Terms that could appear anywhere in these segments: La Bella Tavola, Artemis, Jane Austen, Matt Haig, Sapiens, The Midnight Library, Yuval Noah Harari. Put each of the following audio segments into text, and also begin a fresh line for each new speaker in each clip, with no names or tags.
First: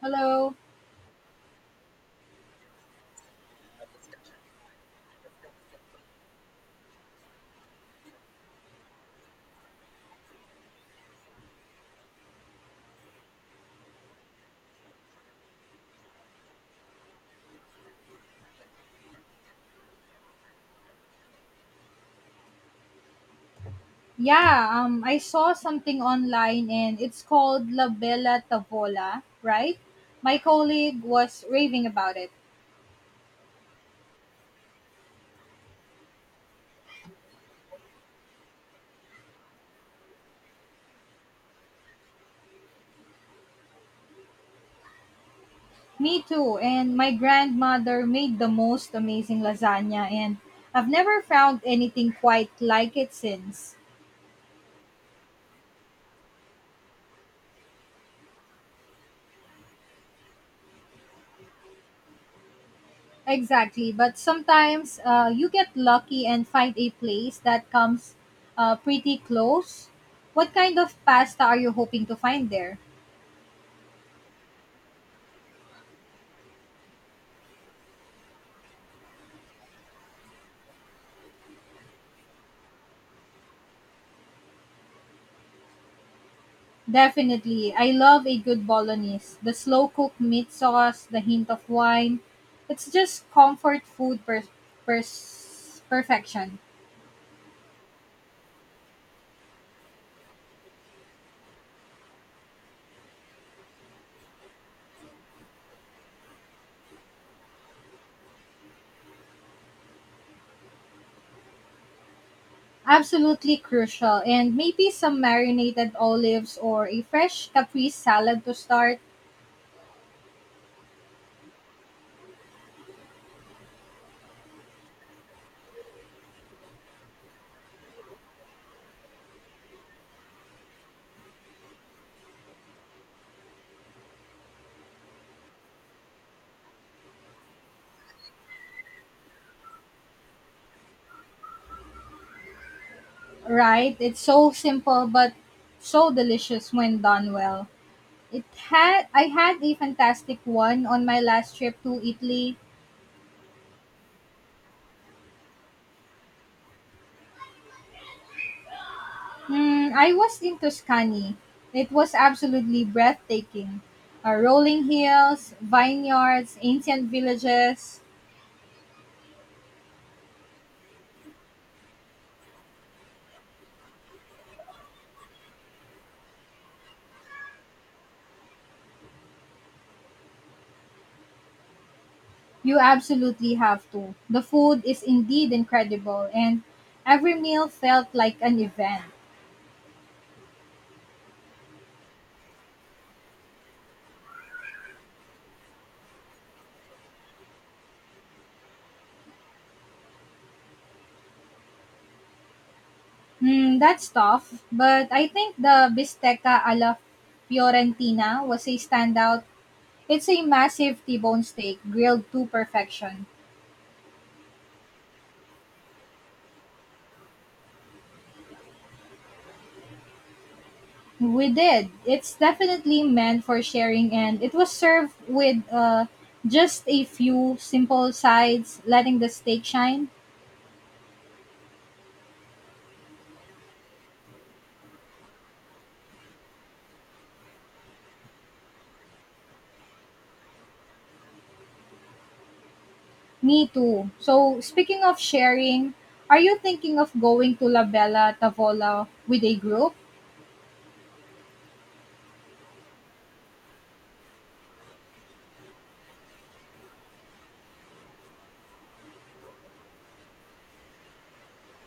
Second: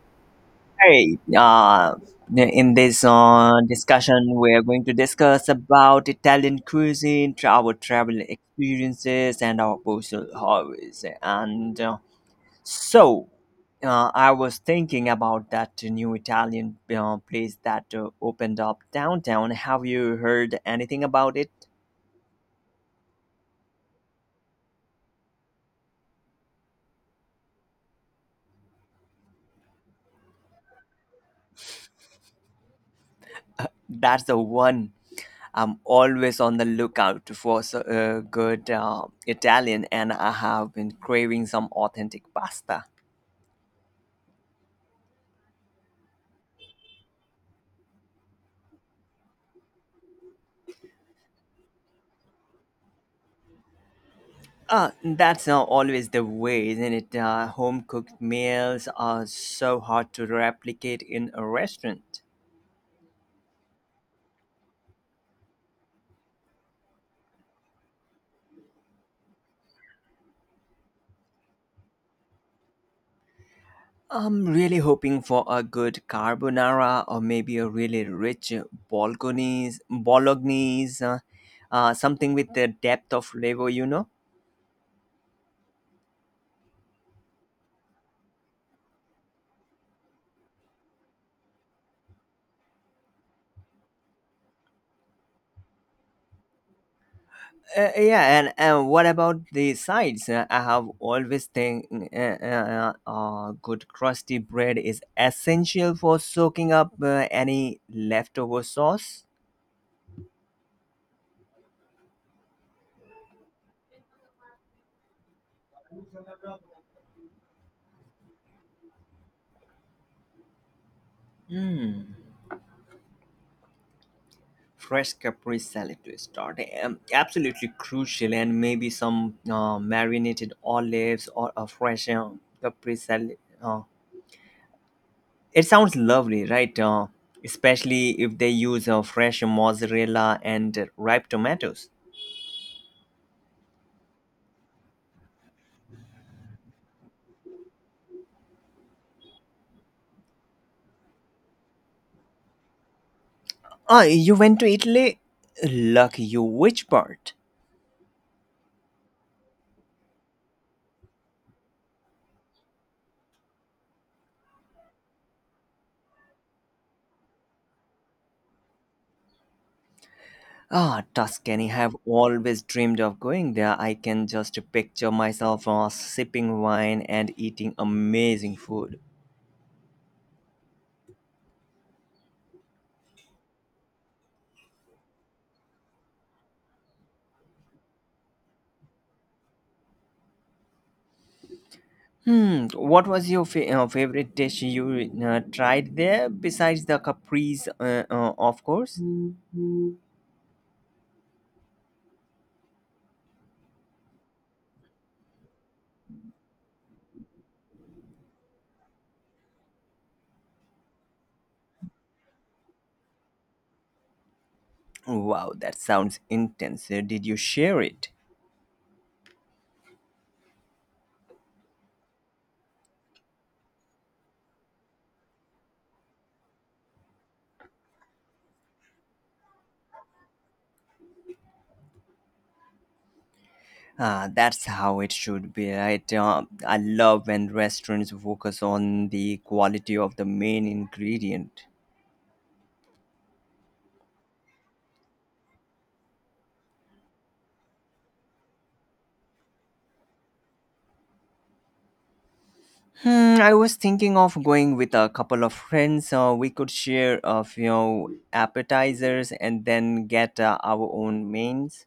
Hello.
Hey, in this discussion, we're going to discuss about Italian cuisine, our travel experiences, and our personal hobbies. So, I was thinking about that new Italian place that opened up downtown. Have you heard anything about it?
Yeah, I saw something online and it's called La Bella Tavola, right? My colleague was raving about it.
That's the one. I'm always on the lookout for good Italian, and I have been craving some authentic pasta.
Me too. And my grandmother made the most amazing lasagna, and I've never found anything quite like it since.
That's not always the way, isn't it? Home cooked meals are so hard to replicate in a restaurant.
Exactly. But sometimes you get lucky and find a place that comes pretty close. What kind of pasta are you hoping to find there?
I'm really hoping for a good carbonara or maybe a really rich bolognese, something with the depth of flavor, you know?
Definitely. I love a good bolognese. The slow cooked meat sauce, the hint of wine. It's just comfort food perfection.
Yeah, and what about the sides? I have always think good crusty bread is essential for soaking up any leftover sauce.
Absolutely crucial. And maybe some marinated olives or a fresh caprese salad to start.
Mm. Fresh Capri salad to start. Absolutely crucial, and maybe some marinated olives or a fresh Capri salad. It sounds lovely, right? Especially if they use fresh mozzarella and ripe tomatoes.
Right? It's so simple but so delicious when done well. It had I had a fantastic one on my last trip to Italy.
Ah, you went to Italy? Lucky you. Which part?
Mm, I was in Tuscany. It was absolutely breathtaking. Rolling hills, vineyards, ancient villages.
Ah, Tuscany. Have always dreamed of going there. I can just picture myself sipping wine and eating amazing food.
You absolutely have to. The food is indeed incredible, and every meal felt like an event.
Hmm. What was your favorite dish you tried there besides the caprese, of course?
Mm, that's tough, but I think the bisteca alla Fiorentina was a standout. It's a massive T-bone steak grilled to perfection.
Wow, that sounds intense. Did you share it?
We did. It's definitely meant for sharing, and it was served with just a few simple sides, letting the steak shine.
Ah, that's how it should be, right? I love when restaurants focus on the quality of the main ingredient.
Me too. So, speaking of sharing, are you thinking of going to La Bella Tavola with a group?
Hmm, I was thinking of going with a couple of friends. We could share a few appetizers and then get our own mains.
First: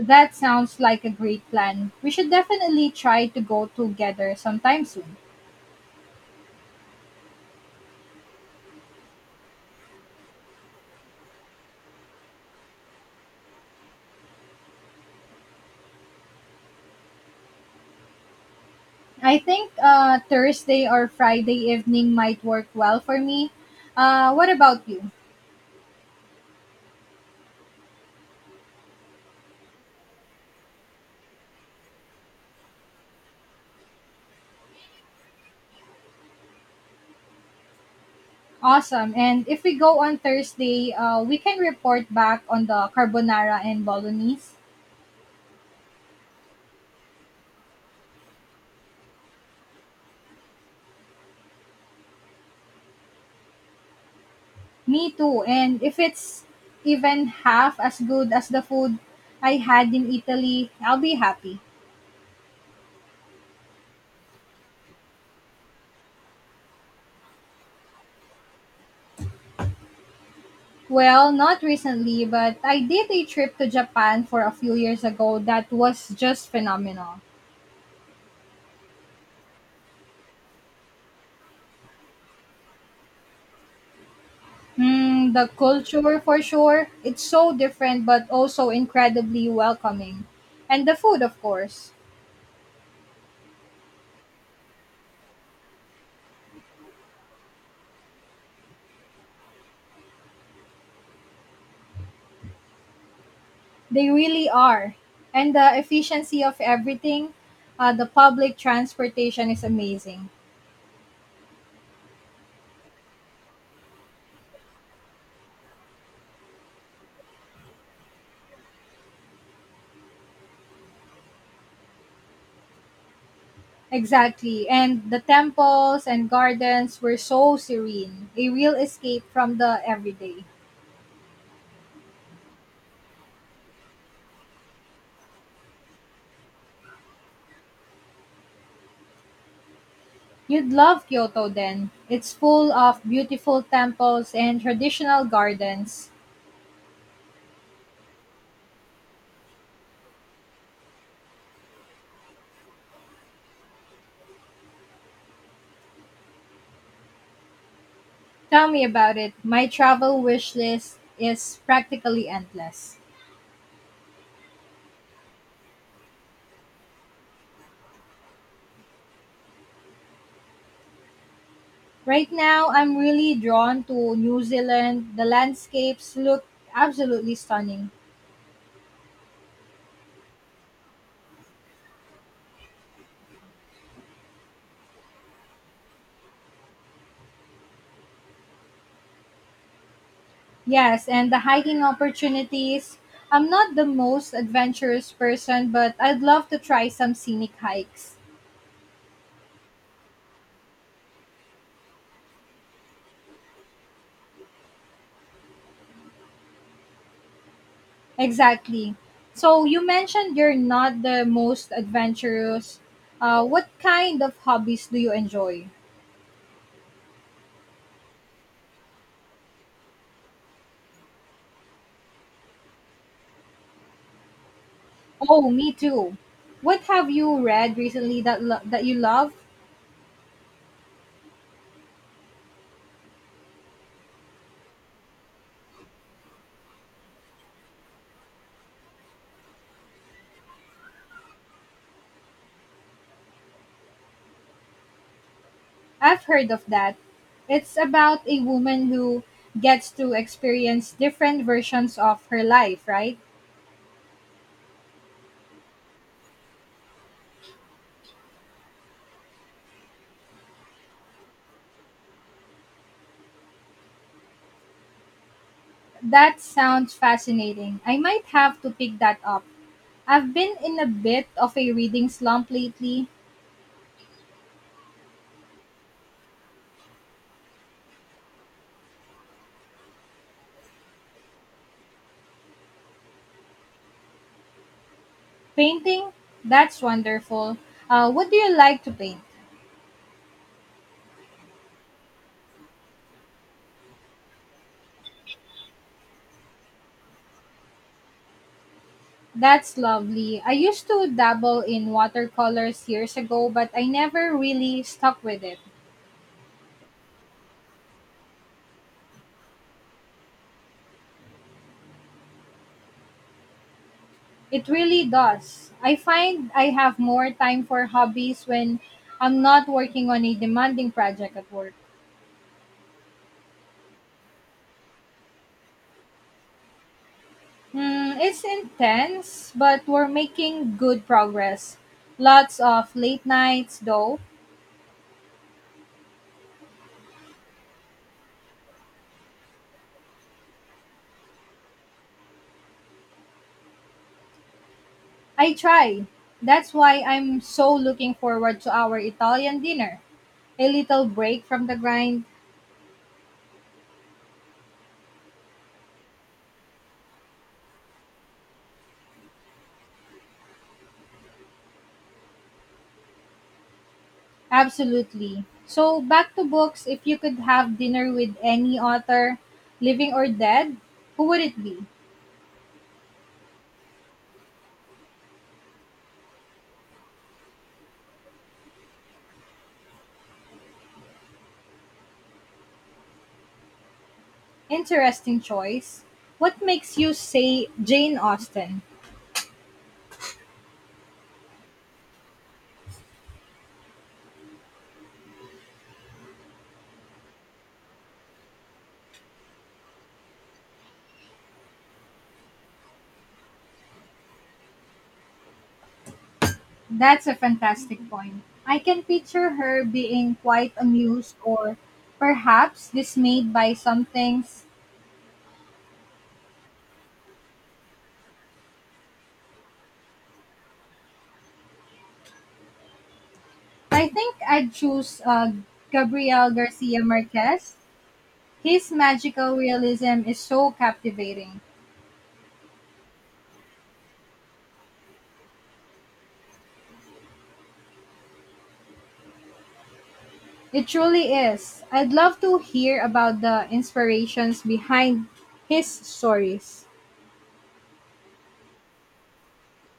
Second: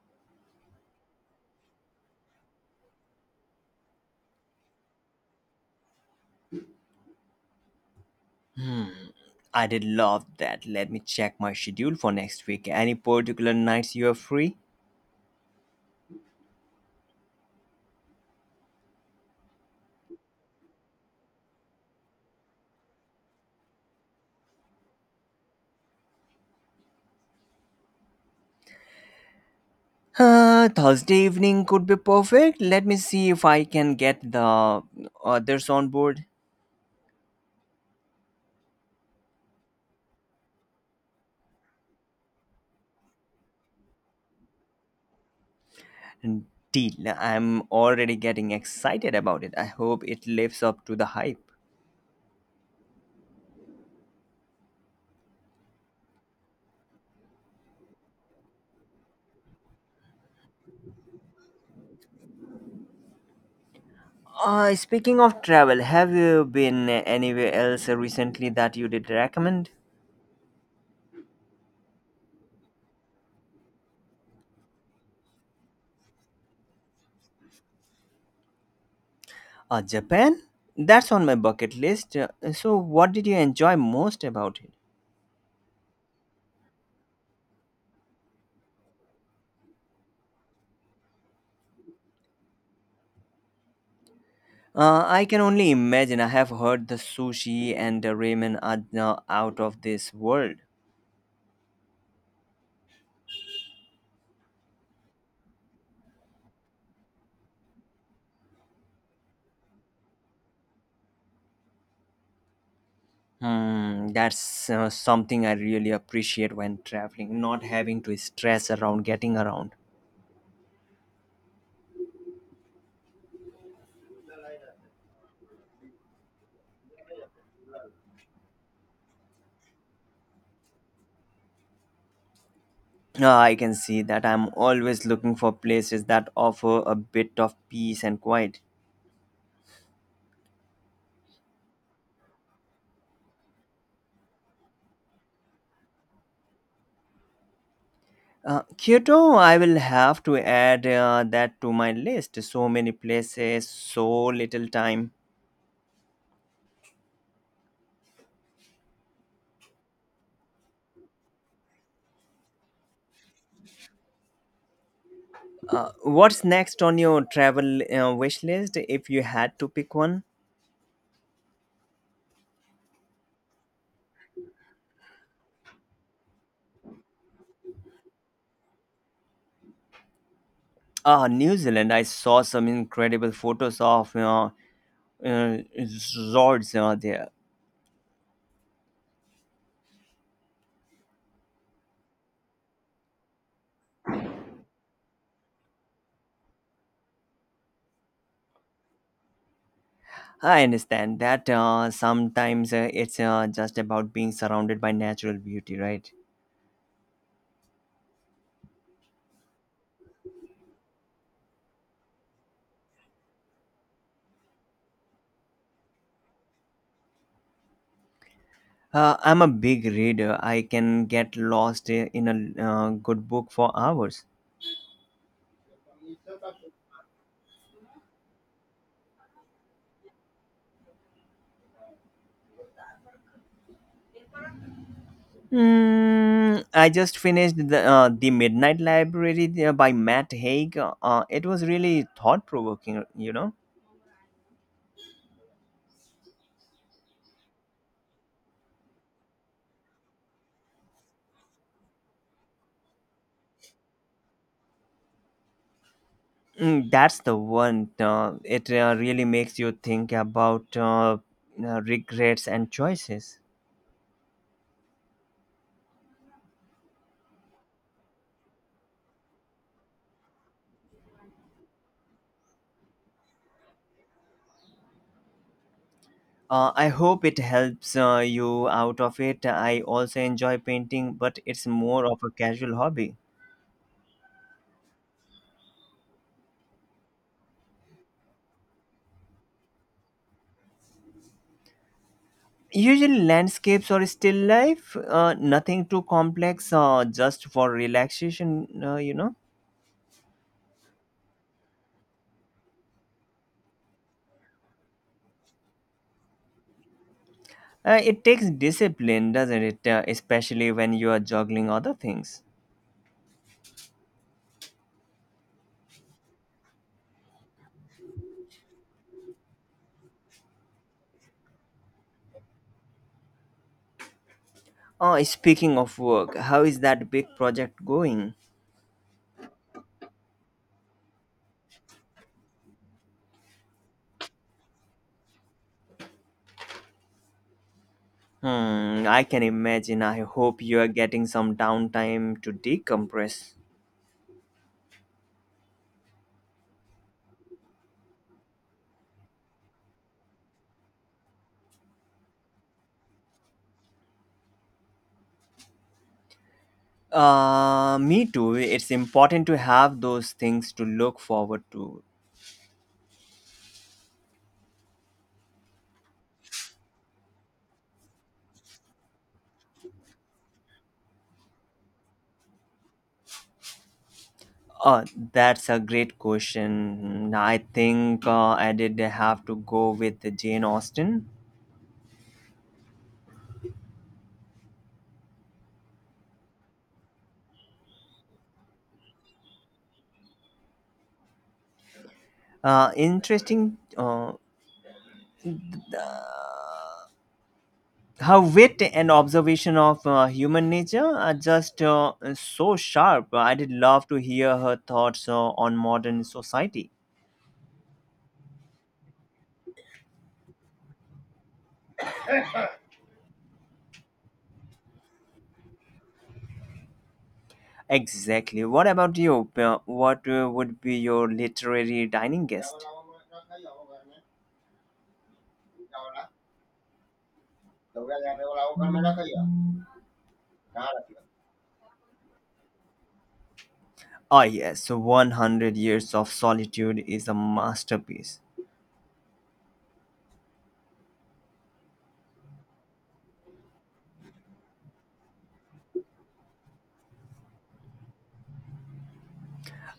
That sounds like a great plan. We should definitely try to go together sometime soon.
I did love that. Let me check my schedule for next week. Any particular nights you are free?
I think Thursday or Friday evening might work well for me. What about you?
Thursday evening could be perfect. Let me see if I can get the others on board.
Awesome. And if we go on Thursday, we can report back on the carbonara and bolognese.
Deal. I'm already getting excited about it. I hope it lives up to the hype.
Me too. And if it's even half as good as the food I had in Italy, I'll be happy.
Speaking of travel, have you been anywhere else recently that you did recommend?
Well, not recently, but I did a trip to Japan for a few years ago that was just phenomenal.
Japan? That's on my bucket list. So, what did you enjoy most about it?
Mm, the culture, for sure, it's so different but also incredibly welcoming. And the food, of course.
I can only imagine. I have heard the sushi and the ramen are now out of this world.
They really are. And the efficiency of everything, the public transportation is amazing.
Hmm, that's something I really appreciate when traveling, not having to stress around getting around.
Exactly. And the temples and gardens were so serene, a real escape from the everyday.
I can see that I'm always looking for places that offer a bit of peace and quiet.
You'd love Kyoto then. It's full of beautiful temples and traditional gardens.
Kyoto, I will have to add that to my list. So many places, so little time.
Tell me about it. My travel wish list is practically endless.
What's next on your travel wish list if you had to pick one?
Right now, I'm really drawn to New Zealand. The landscapes look absolutely stunning.
Ah, New Zealand. I saw some incredible photos of you know, resorts there.
Yes, and the hiking opportunities. I'm not the most adventurous person, but I'd love to try some scenic hikes.
I understand that sometimes it's just about being surrounded by natural beauty, right?
Exactly. So, you mentioned you're not the most adventurous. What kind of hobbies do you enjoy?
I'm a big reader. I can get lost in a good book for hours.
Oh, me too. What have you read recently that you love?
Mm, I just finished the Midnight Library there by Matt Haig. It was really thought provoking. You know,
I've heard of that. It's about a woman who gets to experience different versions of her life, right?
mm, that's the one. It really makes you think about regrets and choices.
That sounds fascinating. I might have to pick that up. I've been in a bit of a reading slump lately.
I hope it helps you out of it. I also enjoy painting, but it's more of a casual hobby.
Painting? That's wonderful. What do you like to paint?
Usually landscapes or still life, nothing too complex, just for relaxation.
That's lovely. I used to dabble in watercolors years ago, but I never really stuck with it.
It takes discipline, doesn't it? Especially when you are juggling other things.
It really does. I find I have more time for hobbies when I'm not working on a demanding project at work.
Oh, speaking of work, how is that big project
Hmm,
going?
it's intense, but we're making good progress. Lots of late nights, though.
Hmm, I can imagine. I hope you are getting some downtime to decompress.
I try. That's why I'm so looking forward to our Italian dinner. A little break from the grind.
Me too. It's important to have those things to look forward to.
Absolutely. So, back to books. If you could have dinner with any author, living or dead, who would it be?
Uh, that's a great question. I think I did have to go with Jane Austen.
Interesting choice. What makes you say Jane Austen?
Interesting. Her wit and observation of human nature are just so sharp. I'd love to hear her thoughts on modern society.
That's a fantastic point. I can picture her being quite amused or perhaps dismayed by some things.
Exactly. What about you? What would be your literary dining guest?
I think I'd choose Gabriel Garcia Marquez. His magical realism is so captivating.
Ah, yes, 100 Years of Solitude is a masterpiece.
It truly is. I'd love to hear about the inspirations behind his stories.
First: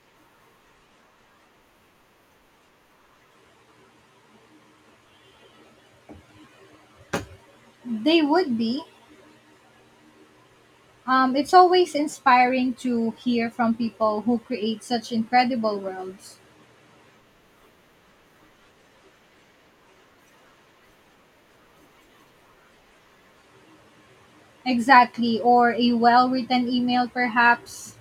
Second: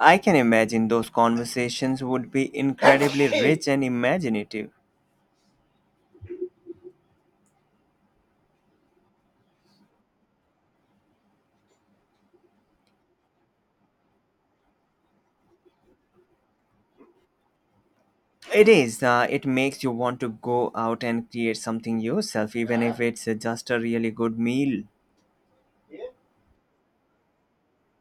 I can imagine those conversations would be incredibly rich and imaginative.
They would be it's always inspiring to hear from people who create such incredible worlds.
It is. It makes you want to go out and create something yourself, even if it's just a really good meal.
Exactly, or a well written email, perhaps.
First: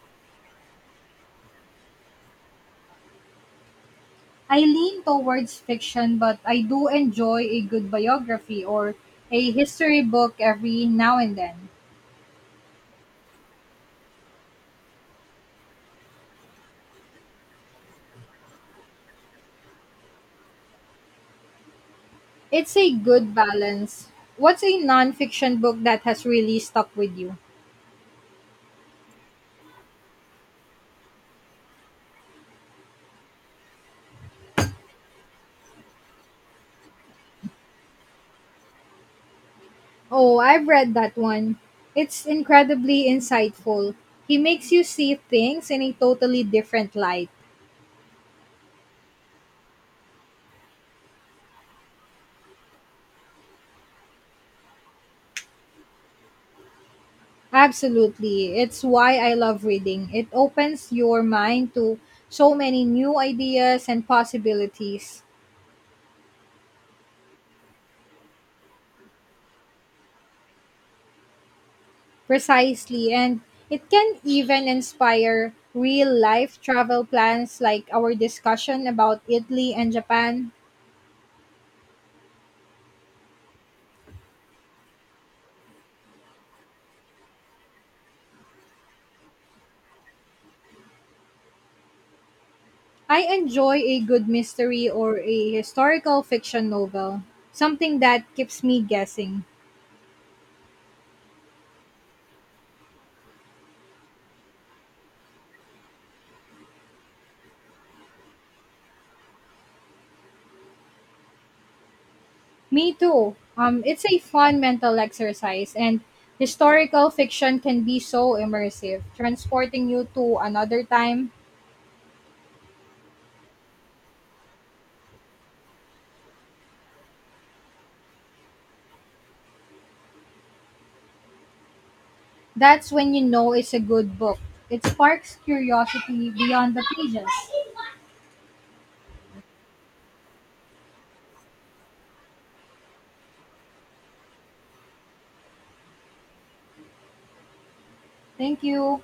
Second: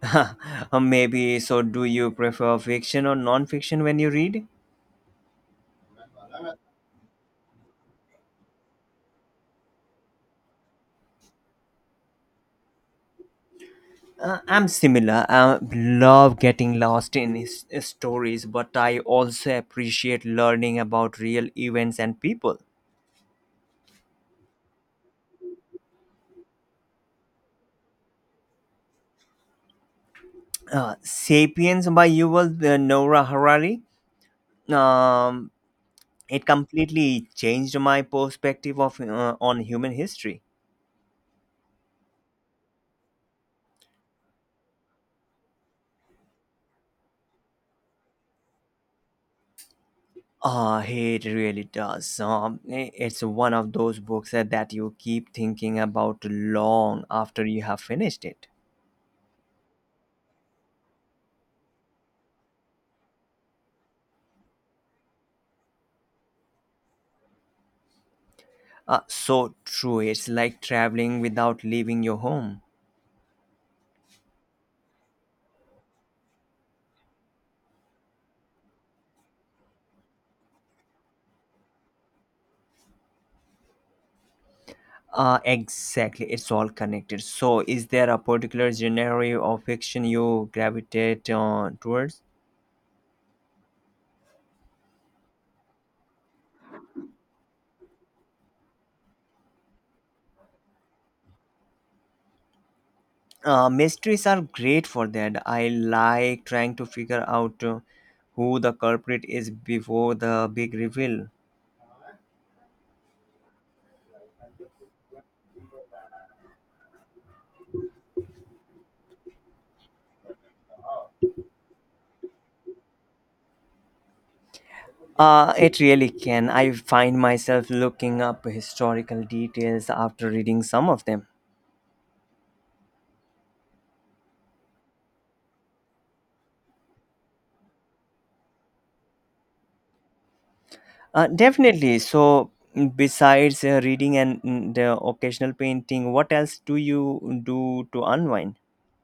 Maybe. So, do you prefer fiction or non-fiction when you read?
I lean towards fiction, but I do enjoy a good biography or a history book every now and then.
I'm similar. I love getting lost in his stories, but I also appreciate learning about real events and people.
It's a good balance. What's a non fiction book that has really stuck with you?
Sapiens by Yuval Noah Harari. Um, it completely changed my perspective of on human
Oh,
history.
I've read that one. It's incredibly insightful. He makes you see things in a totally different light.
Ah, it really does. So, it's one of those books that you keep thinking about long after you have finished it.
Absolutely. It's why I love reading. It opens your mind to so many new ideas and possibilities.
So true. It's like traveling without leaving your home.
Precisely. And it can even inspire real life travel plans like our discussion about Italy and Japan.
Exactly. It's all connected. So, is there a particular genre of fiction you gravitate towards?
I enjoy a good mystery or a historical fiction novel, something that keeps me guessing.
Mysteries are great for that. I like trying to figure out who the culprit is before the big reveal.
Me too. It's a fun mental exercise, and historical fiction can be so immersive, transporting you to another time.
It really can. I find myself looking up historical details after reading some of them.
That's when you know it's a good book. It sparks curiosity beyond the pages.
Definitely. So, mm, besides reading and mm, the occasional painting, what else do you do to unwind?
Thank you.